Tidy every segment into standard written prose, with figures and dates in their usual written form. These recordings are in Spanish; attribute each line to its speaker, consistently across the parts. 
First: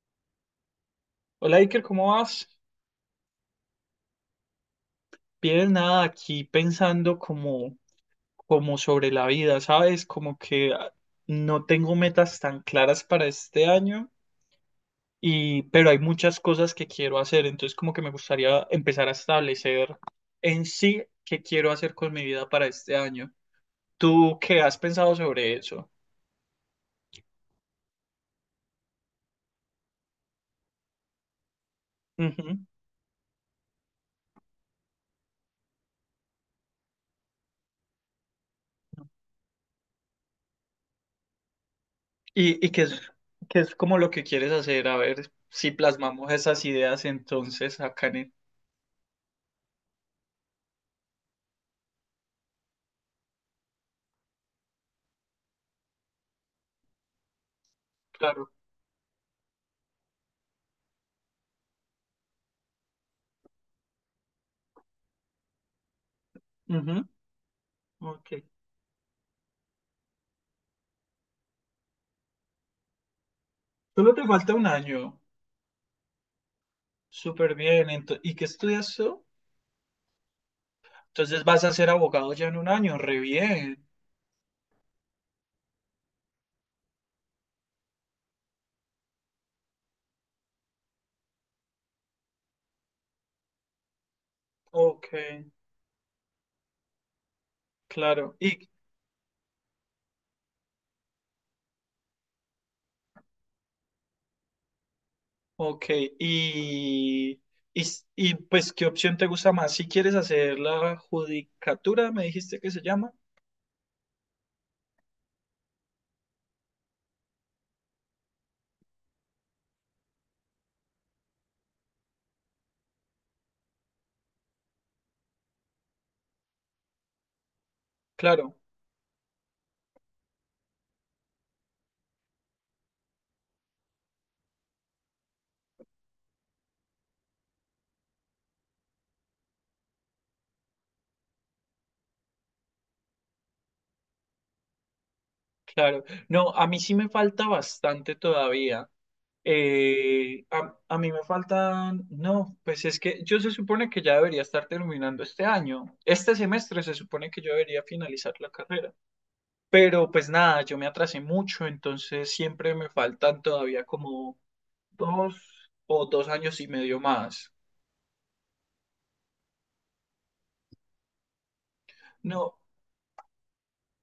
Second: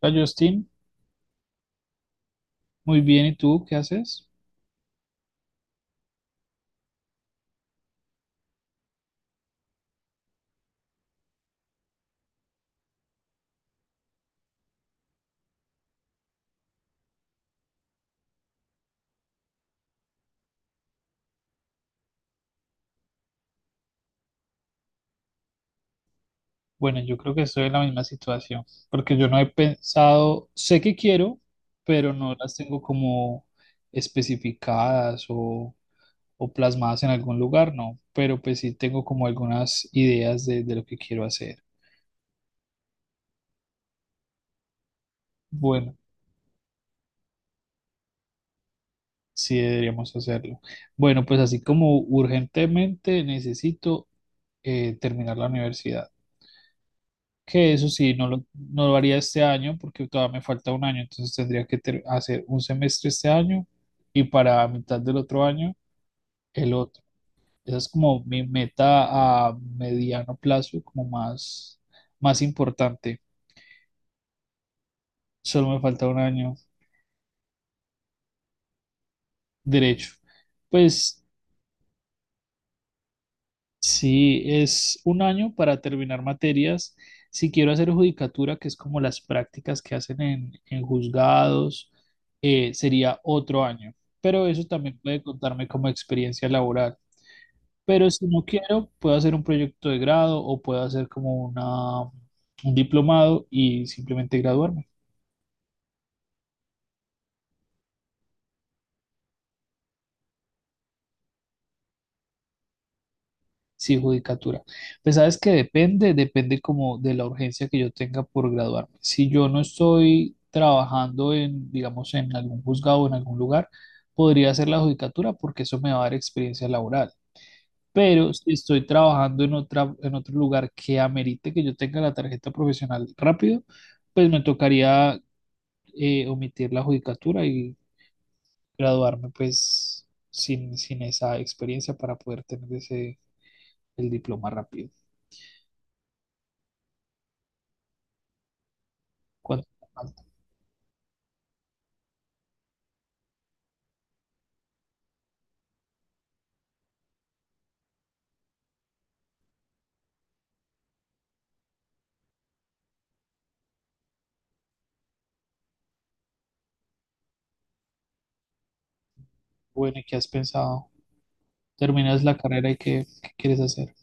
Speaker 1: Hola Justin,
Speaker 2: Hola Iker, ¿cómo vas?
Speaker 1: muy bien, ¿y tú qué haces?
Speaker 2: Bien, nada, aquí pensando como sobre la vida, ¿sabes? Como que no tengo metas tan claras para este año, pero hay muchas cosas que quiero hacer, entonces como que me gustaría empezar a establecer en sí qué quiero hacer con mi vida para este año. ¿Tú qué has pensado sobre eso?
Speaker 1: Bueno, yo creo que estoy en la misma situación, porque yo no he pensado, sé que quiero, pero no las
Speaker 2: Ujú.
Speaker 1: tengo como especificadas o plasmadas en algún lugar, no, pero pues sí tengo como algunas ideas de lo que quiero hacer.
Speaker 2: ¿Y qué es como lo que quieres hacer? A ver si
Speaker 1: Bueno,
Speaker 2: plasmamos esas ideas entonces acá en el.
Speaker 1: sí deberíamos hacerlo. Bueno, pues así como urgentemente necesito terminar la universidad. Que eso sí, no lo,
Speaker 2: Claro.
Speaker 1: no lo haría este año porque todavía me falta un año, entonces tendría que hacer un semestre este año y para mitad del otro año el otro.
Speaker 2: Ujú.
Speaker 1: Esa es como
Speaker 2: Ok.
Speaker 1: mi meta a mediano plazo, como más importante.
Speaker 2: Solo te falta un año.
Speaker 1: Solo me falta un año
Speaker 2: Súper bien. ¿Y qué estudias tú?
Speaker 1: derecho. Pues
Speaker 2: Entonces vas a ser abogado ya en un año. Re bien.
Speaker 1: sí, es un año para terminar materias. Si quiero hacer judicatura, que es como las prácticas que hacen en juzgados, sería otro año. Pero eso también
Speaker 2: Ok,
Speaker 1: puede contarme como experiencia laboral. Pero si
Speaker 2: claro.
Speaker 1: no
Speaker 2: Y,
Speaker 1: quiero, puedo hacer un proyecto de grado o puedo hacer como un diplomado y simplemente graduarme.
Speaker 2: ok, y, pues, ¿qué opción te gusta más? Si quieres hacer la judicatura, me dijiste que se llama.
Speaker 1: Sí, judicatura. Pues sabes que depende como de la urgencia que yo tenga por graduarme. Si yo no estoy trabajando en, digamos, en algún juzgado o en algún lugar, podría hacer la judicatura porque eso me va a dar experiencia laboral. Pero si
Speaker 2: Claro,
Speaker 1: estoy trabajando en otra, en otro lugar que amerite que yo tenga la tarjeta profesional rápido, pues me tocaría omitir la judicatura y graduarme pues sin esa experiencia para poder tener ese, el diploma rápido.
Speaker 2: claro. No, a mí sí me falta bastante todavía.
Speaker 1: ¿Cuánto?
Speaker 2: A mí me faltan, no, pues es que yo se supone que ya debería estar terminando este año. Este semestre se supone que yo debería finalizar la carrera. Pero pues nada, yo me atrasé mucho, entonces siempre me faltan todavía como 2 o 2 años y medio más.
Speaker 1: Bueno, ¿y qué has pensado? ¿Terminas la
Speaker 2: No,
Speaker 1: carrera y qué quieres hacer?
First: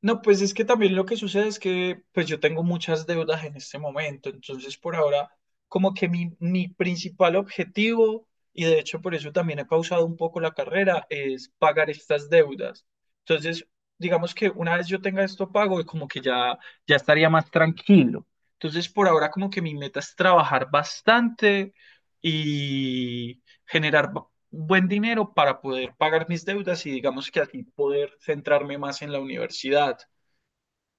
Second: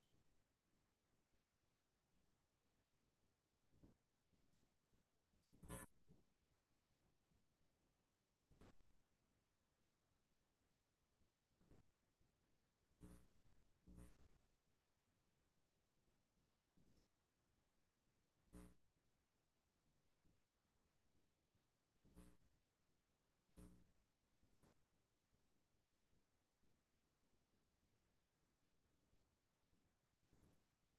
Speaker 2: no, pues es que también lo que sucede es que pues yo tengo muchas deudas en este momento, entonces por ahora como que mi principal objetivo, y de hecho por eso también he pausado un poco la carrera, es pagar estas deudas. Entonces, digamos que una vez yo tenga esto pago, como que ya, ya estaría más tranquilo. Entonces por ahora como que mi meta es trabajar bastante y generar buen dinero para poder pagar mis deudas y digamos que así poder centrarme más en la universidad.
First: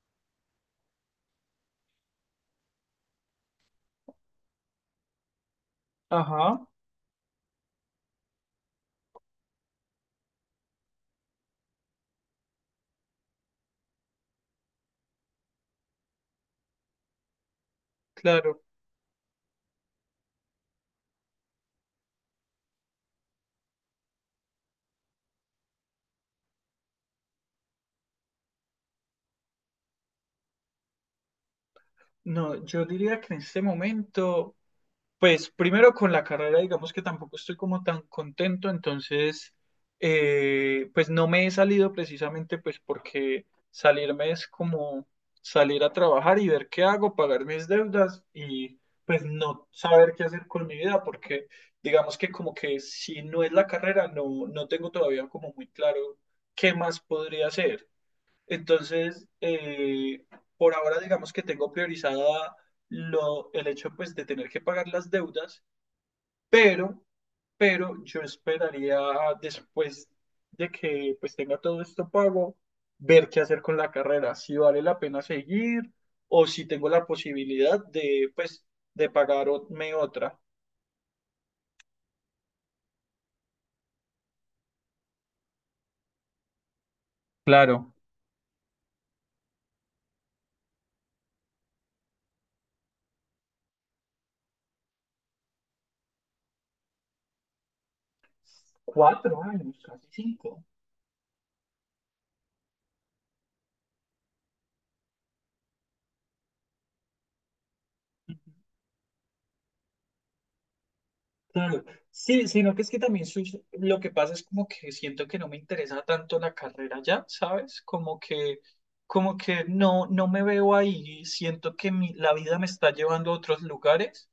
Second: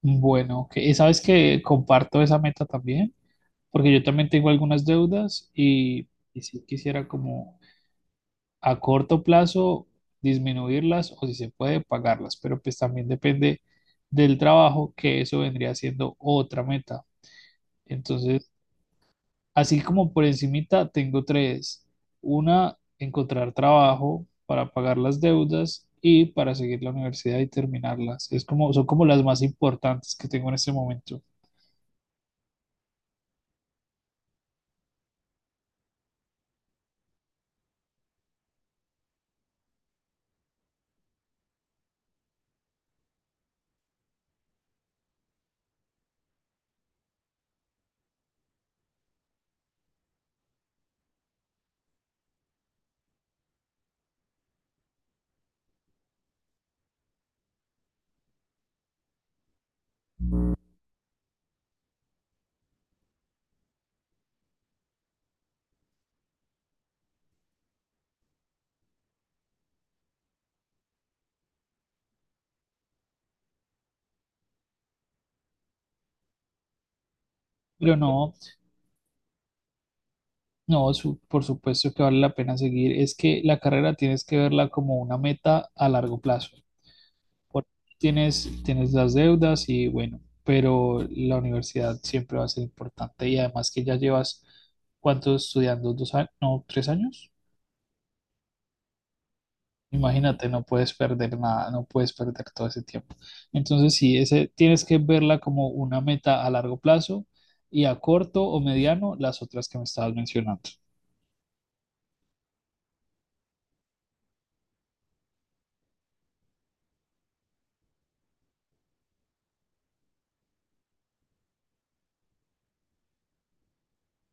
Speaker 1: Bueno, ok. Y sabes que comparto esa meta también, porque yo también tengo algunas deudas y si
Speaker 2: Ajá,
Speaker 1: quisiera como a corto plazo disminuirlas o si se puede pagarlas, pero pues también depende del trabajo, que eso vendría siendo otra meta. Entonces,
Speaker 2: claro.
Speaker 1: así como por encimita tengo tres. Una, encontrar trabajo para pagar las deudas y para seguir la universidad y terminarlas. Es como, son como las más importantes que tengo en este momento.
Speaker 2: No, yo diría que en este momento, pues primero con la carrera, digamos que tampoco estoy como tan contento, entonces, pues no me he salido precisamente pues porque salirme es como salir a trabajar y ver qué hago, pagar mis deudas y pues no saber qué hacer con mi vida, porque digamos que como que si no es la carrera, no tengo todavía como muy claro qué más podría hacer. Entonces, por ahora digamos que tengo priorizada el hecho pues de tener que pagar las deudas, pero, pero yo esperaría después de que pues tenga todo esto pago, ver qué hacer con la carrera, si vale la pena seguir o si tengo la posibilidad
Speaker 1: Pero
Speaker 2: de
Speaker 1: no,
Speaker 2: pues de pagarme otra.
Speaker 1: no, su- por supuesto que vale la pena seguir. Es que la carrera tienes que verla como una meta a largo plazo. Por-
Speaker 2: Claro.
Speaker 1: tienes las deudas y bueno, pero la universidad siempre va a ser importante y además que ya llevas, ¿cuánto estudiando? ¿Dos años? No, tres años.
Speaker 2: 4 años, casi
Speaker 1: Imagínate, no
Speaker 2: 5.
Speaker 1: puedes perder nada, no puedes perder todo ese tiempo. Entonces, sí, ese, tienes que verla como una meta a largo plazo y a corto o mediano las otras que me estabas mencionando.
Speaker 2: Claro, sí, sino que es que también lo que pasa es como que siento que no me interesa tanto la carrera ya, ¿sabes? Como que, como que no me veo ahí, siento que la vida me está llevando a otros lugares,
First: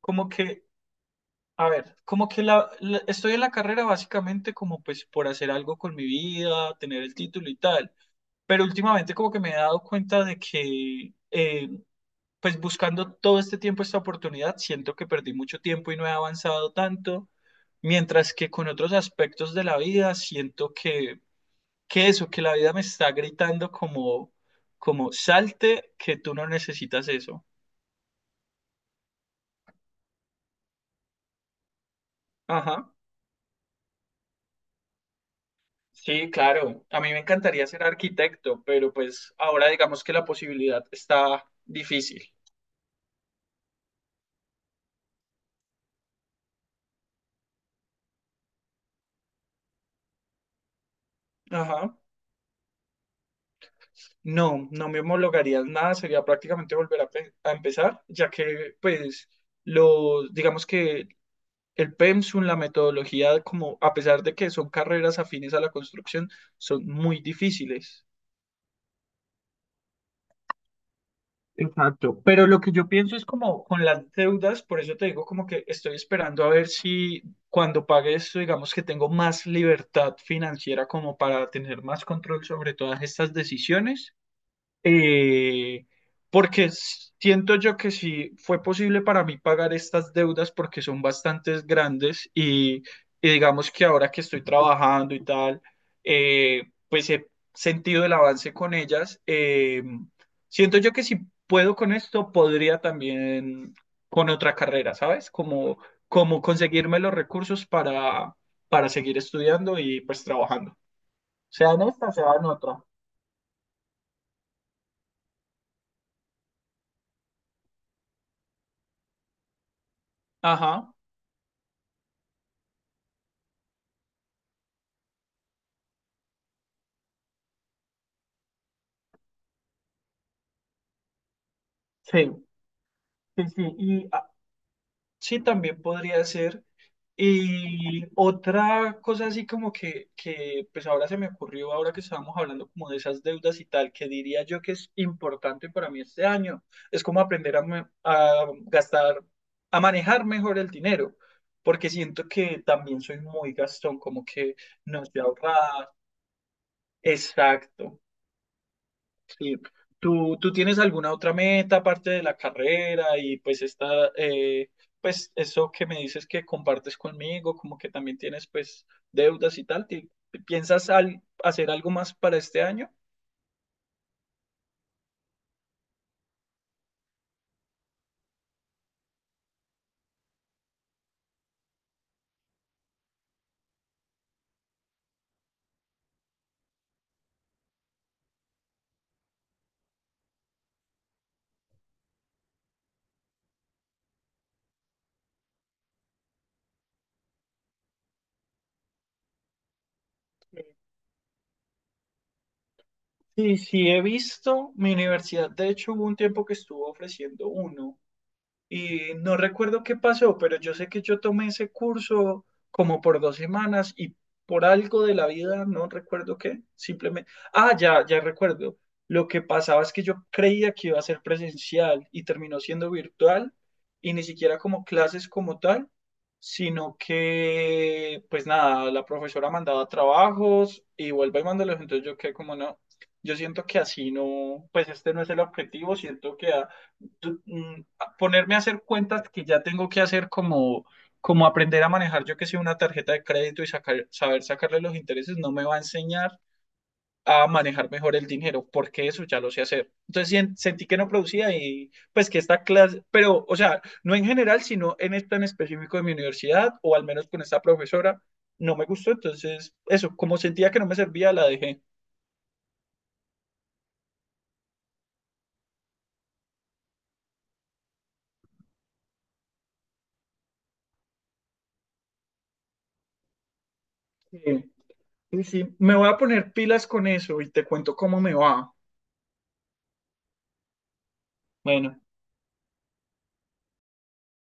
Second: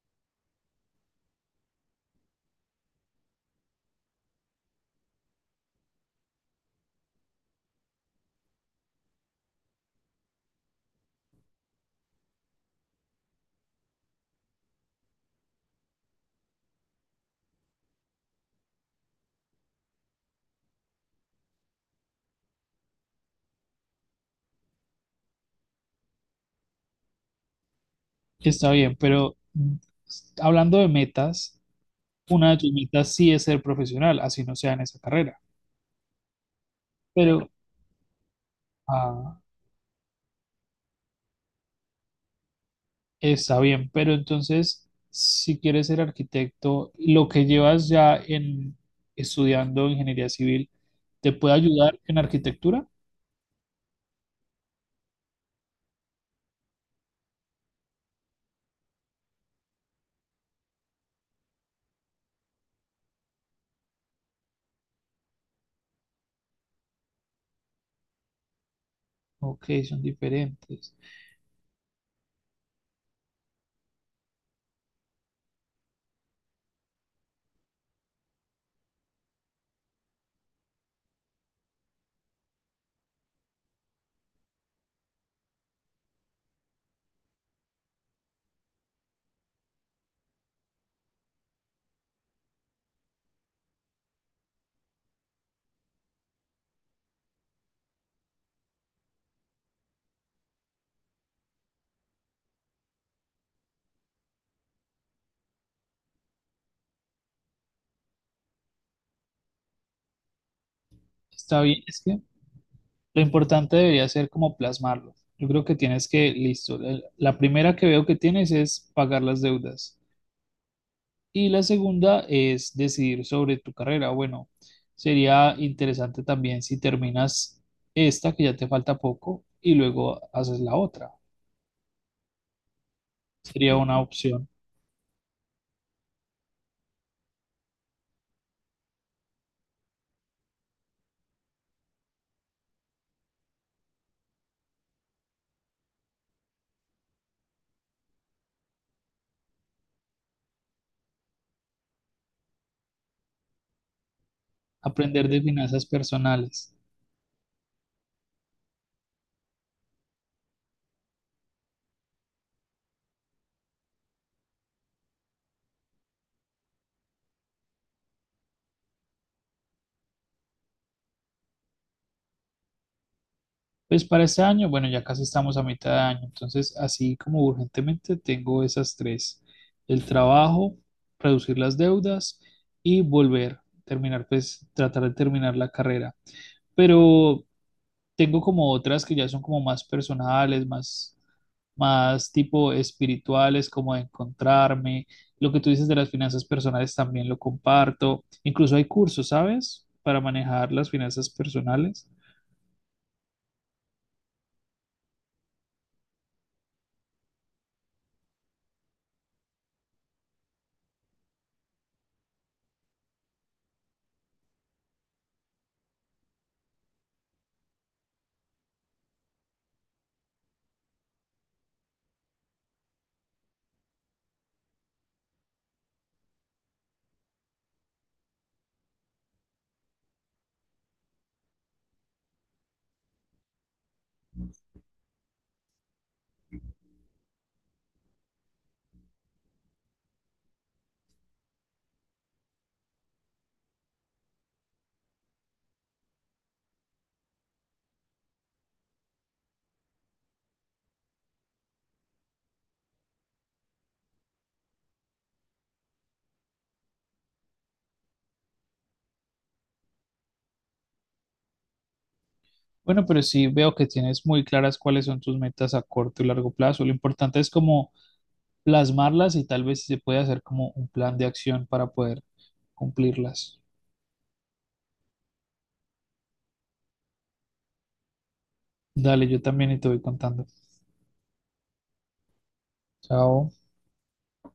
Speaker 2: como que, a ver, como que estoy en la carrera básicamente como pues por hacer algo con mi vida, tener el título y tal, pero últimamente como que me he dado cuenta de que pues buscando todo este tiempo esta oportunidad, siento que perdí mucho tiempo y no he avanzado tanto, mientras que con otros aspectos de la vida siento que, eso, que la vida me está gritando como, como salte, que tú no necesitas eso.
Speaker 1: Está bien, pero hablando de metas, una de tus
Speaker 2: Ajá.
Speaker 1: metas sí es ser profesional, así no sea en esa carrera.
Speaker 2: Sí, claro. A mí me
Speaker 1: Pero,
Speaker 2: encantaría ser arquitecto, pero pues
Speaker 1: ah,
Speaker 2: ahora digamos que la posibilidad está difícil.
Speaker 1: Está bien, pero entonces, si quieres ser arquitecto, lo que llevas ya en estudiando ingeniería civil, ¿te puede
Speaker 2: Ajá.
Speaker 1: ayudar en arquitectura?
Speaker 2: No, no me homologaría en nada, sería prácticamente volver a, a empezar, ya que pues los, digamos que el PEMSUM, la metodología, como a pesar de que son carreras afines a la construcción, son muy difíciles.
Speaker 1: Ok, son diferentes.
Speaker 2: Exacto, pero lo que yo pienso es como con las deudas, por eso te digo como que estoy esperando a ver si cuando pague esto, digamos que tengo más libertad financiera como para tener más control sobre todas estas decisiones. eh, Porque siento yo que sí fue posible para mí pagar estas deudas porque son bastantes grandes y digamos que ahora que estoy trabajando y tal, eh, pues he sentido el avance con ellas. Siento yo que si puedo con esto, podría también con otra carrera, ¿sabes? Como conseguirme los recursos para, seguir estudiando y pues trabajando.
Speaker 1: Está
Speaker 2: Sea
Speaker 1: bien,
Speaker 2: en
Speaker 1: es
Speaker 2: esta,
Speaker 1: que
Speaker 2: sea en otra.
Speaker 1: lo importante debería ser como plasmarlo. Yo creo que tienes que, listo, la primera que veo que tienes es pagar las deudas.
Speaker 2: Ajá,
Speaker 1: Y la segunda es decidir sobre tu carrera. Bueno, sería interesante también si terminas esta, que ya te falta poco, y luego haces la otra.
Speaker 2: sí. Sí, sí,
Speaker 1: Sería una
Speaker 2: y
Speaker 1: opción.
Speaker 2: sí también podría ser. Y otra cosa así como pues ahora se me ocurrió, ahora que estábamos hablando como de esas deudas y tal, que diría yo que es importante para mí este año, es como aprender a, a gastar, a manejar mejor el dinero, porque siento que también soy muy gastón, como que no sé
Speaker 1: Aprender de finanzas
Speaker 2: ahorrar.
Speaker 1: personales.
Speaker 2: Exacto. Sí. ¿Tú tienes alguna otra meta aparte de la carrera y pues esta, pues eso que me dices que compartes conmigo, como que también tienes pues deudas y tal? ¿Piensas hacer algo más para este año?
Speaker 1: Pues para este año, bueno, ya casi estamos a mitad de año, entonces así como urgentemente tengo esas tres. El trabajo, reducir las deudas y volver, terminar, pues tratar de terminar la carrera. Pero tengo como otras que ya son como más personales, más tipo espirituales, como de encontrarme. Lo que tú dices de las finanzas personales también lo comparto. Incluso hay cursos, ¿sabes? Para manejar las finanzas personales.
Speaker 2: Sí, sí, he visto. Mi universidad, de hecho, hubo un tiempo que estuvo ofreciendo uno. Y no recuerdo qué pasó, pero yo sé que yo tomé ese curso como por 2 semanas y por algo de la vida, no recuerdo qué, simplemente, ah, ya, ya recuerdo. Lo que pasaba es que yo creía que iba a ser presencial y terminó siendo virtual y ni siquiera como clases como tal, sino que, pues nada, la profesora mandaba trabajos y vuelve y mándalos, entonces yo quedé como no. Yo siento que así no, pues este no es el objetivo, siento que tú- mm, ponerme a hacer cuentas que ya tengo que hacer como, como aprender a manejar, yo que sé, una tarjeta de crédito y sacar, saber sacarle los intereses, no me va a enseñar a manejar mejor el dinero, porque eso ya lo sé hacer. Entonces sentí que no producía y pues que esta clase, pero o sea, no en general, sino en este en específico de mi universidad o al menos con esta profesora, no me gustó. Entonces, eso, como sentía que no me servía, la dejé.
Speaker 1: Bueno, pero sí veo que tienes muy claras cuáles son tus metas a corto y largo plazo. Lo importante es como plasmarlas y tal vez si se puede hacer como un plan de acción para poder cumplirlas.
Speaker 2: Sí, sí, sí. Me voy a poner pilas con eso y te cuento cómo me va.
Speaker 1: Dale, yo también y te voy contando.
Speaker 2: Bueno.
Speaker 1: Chao.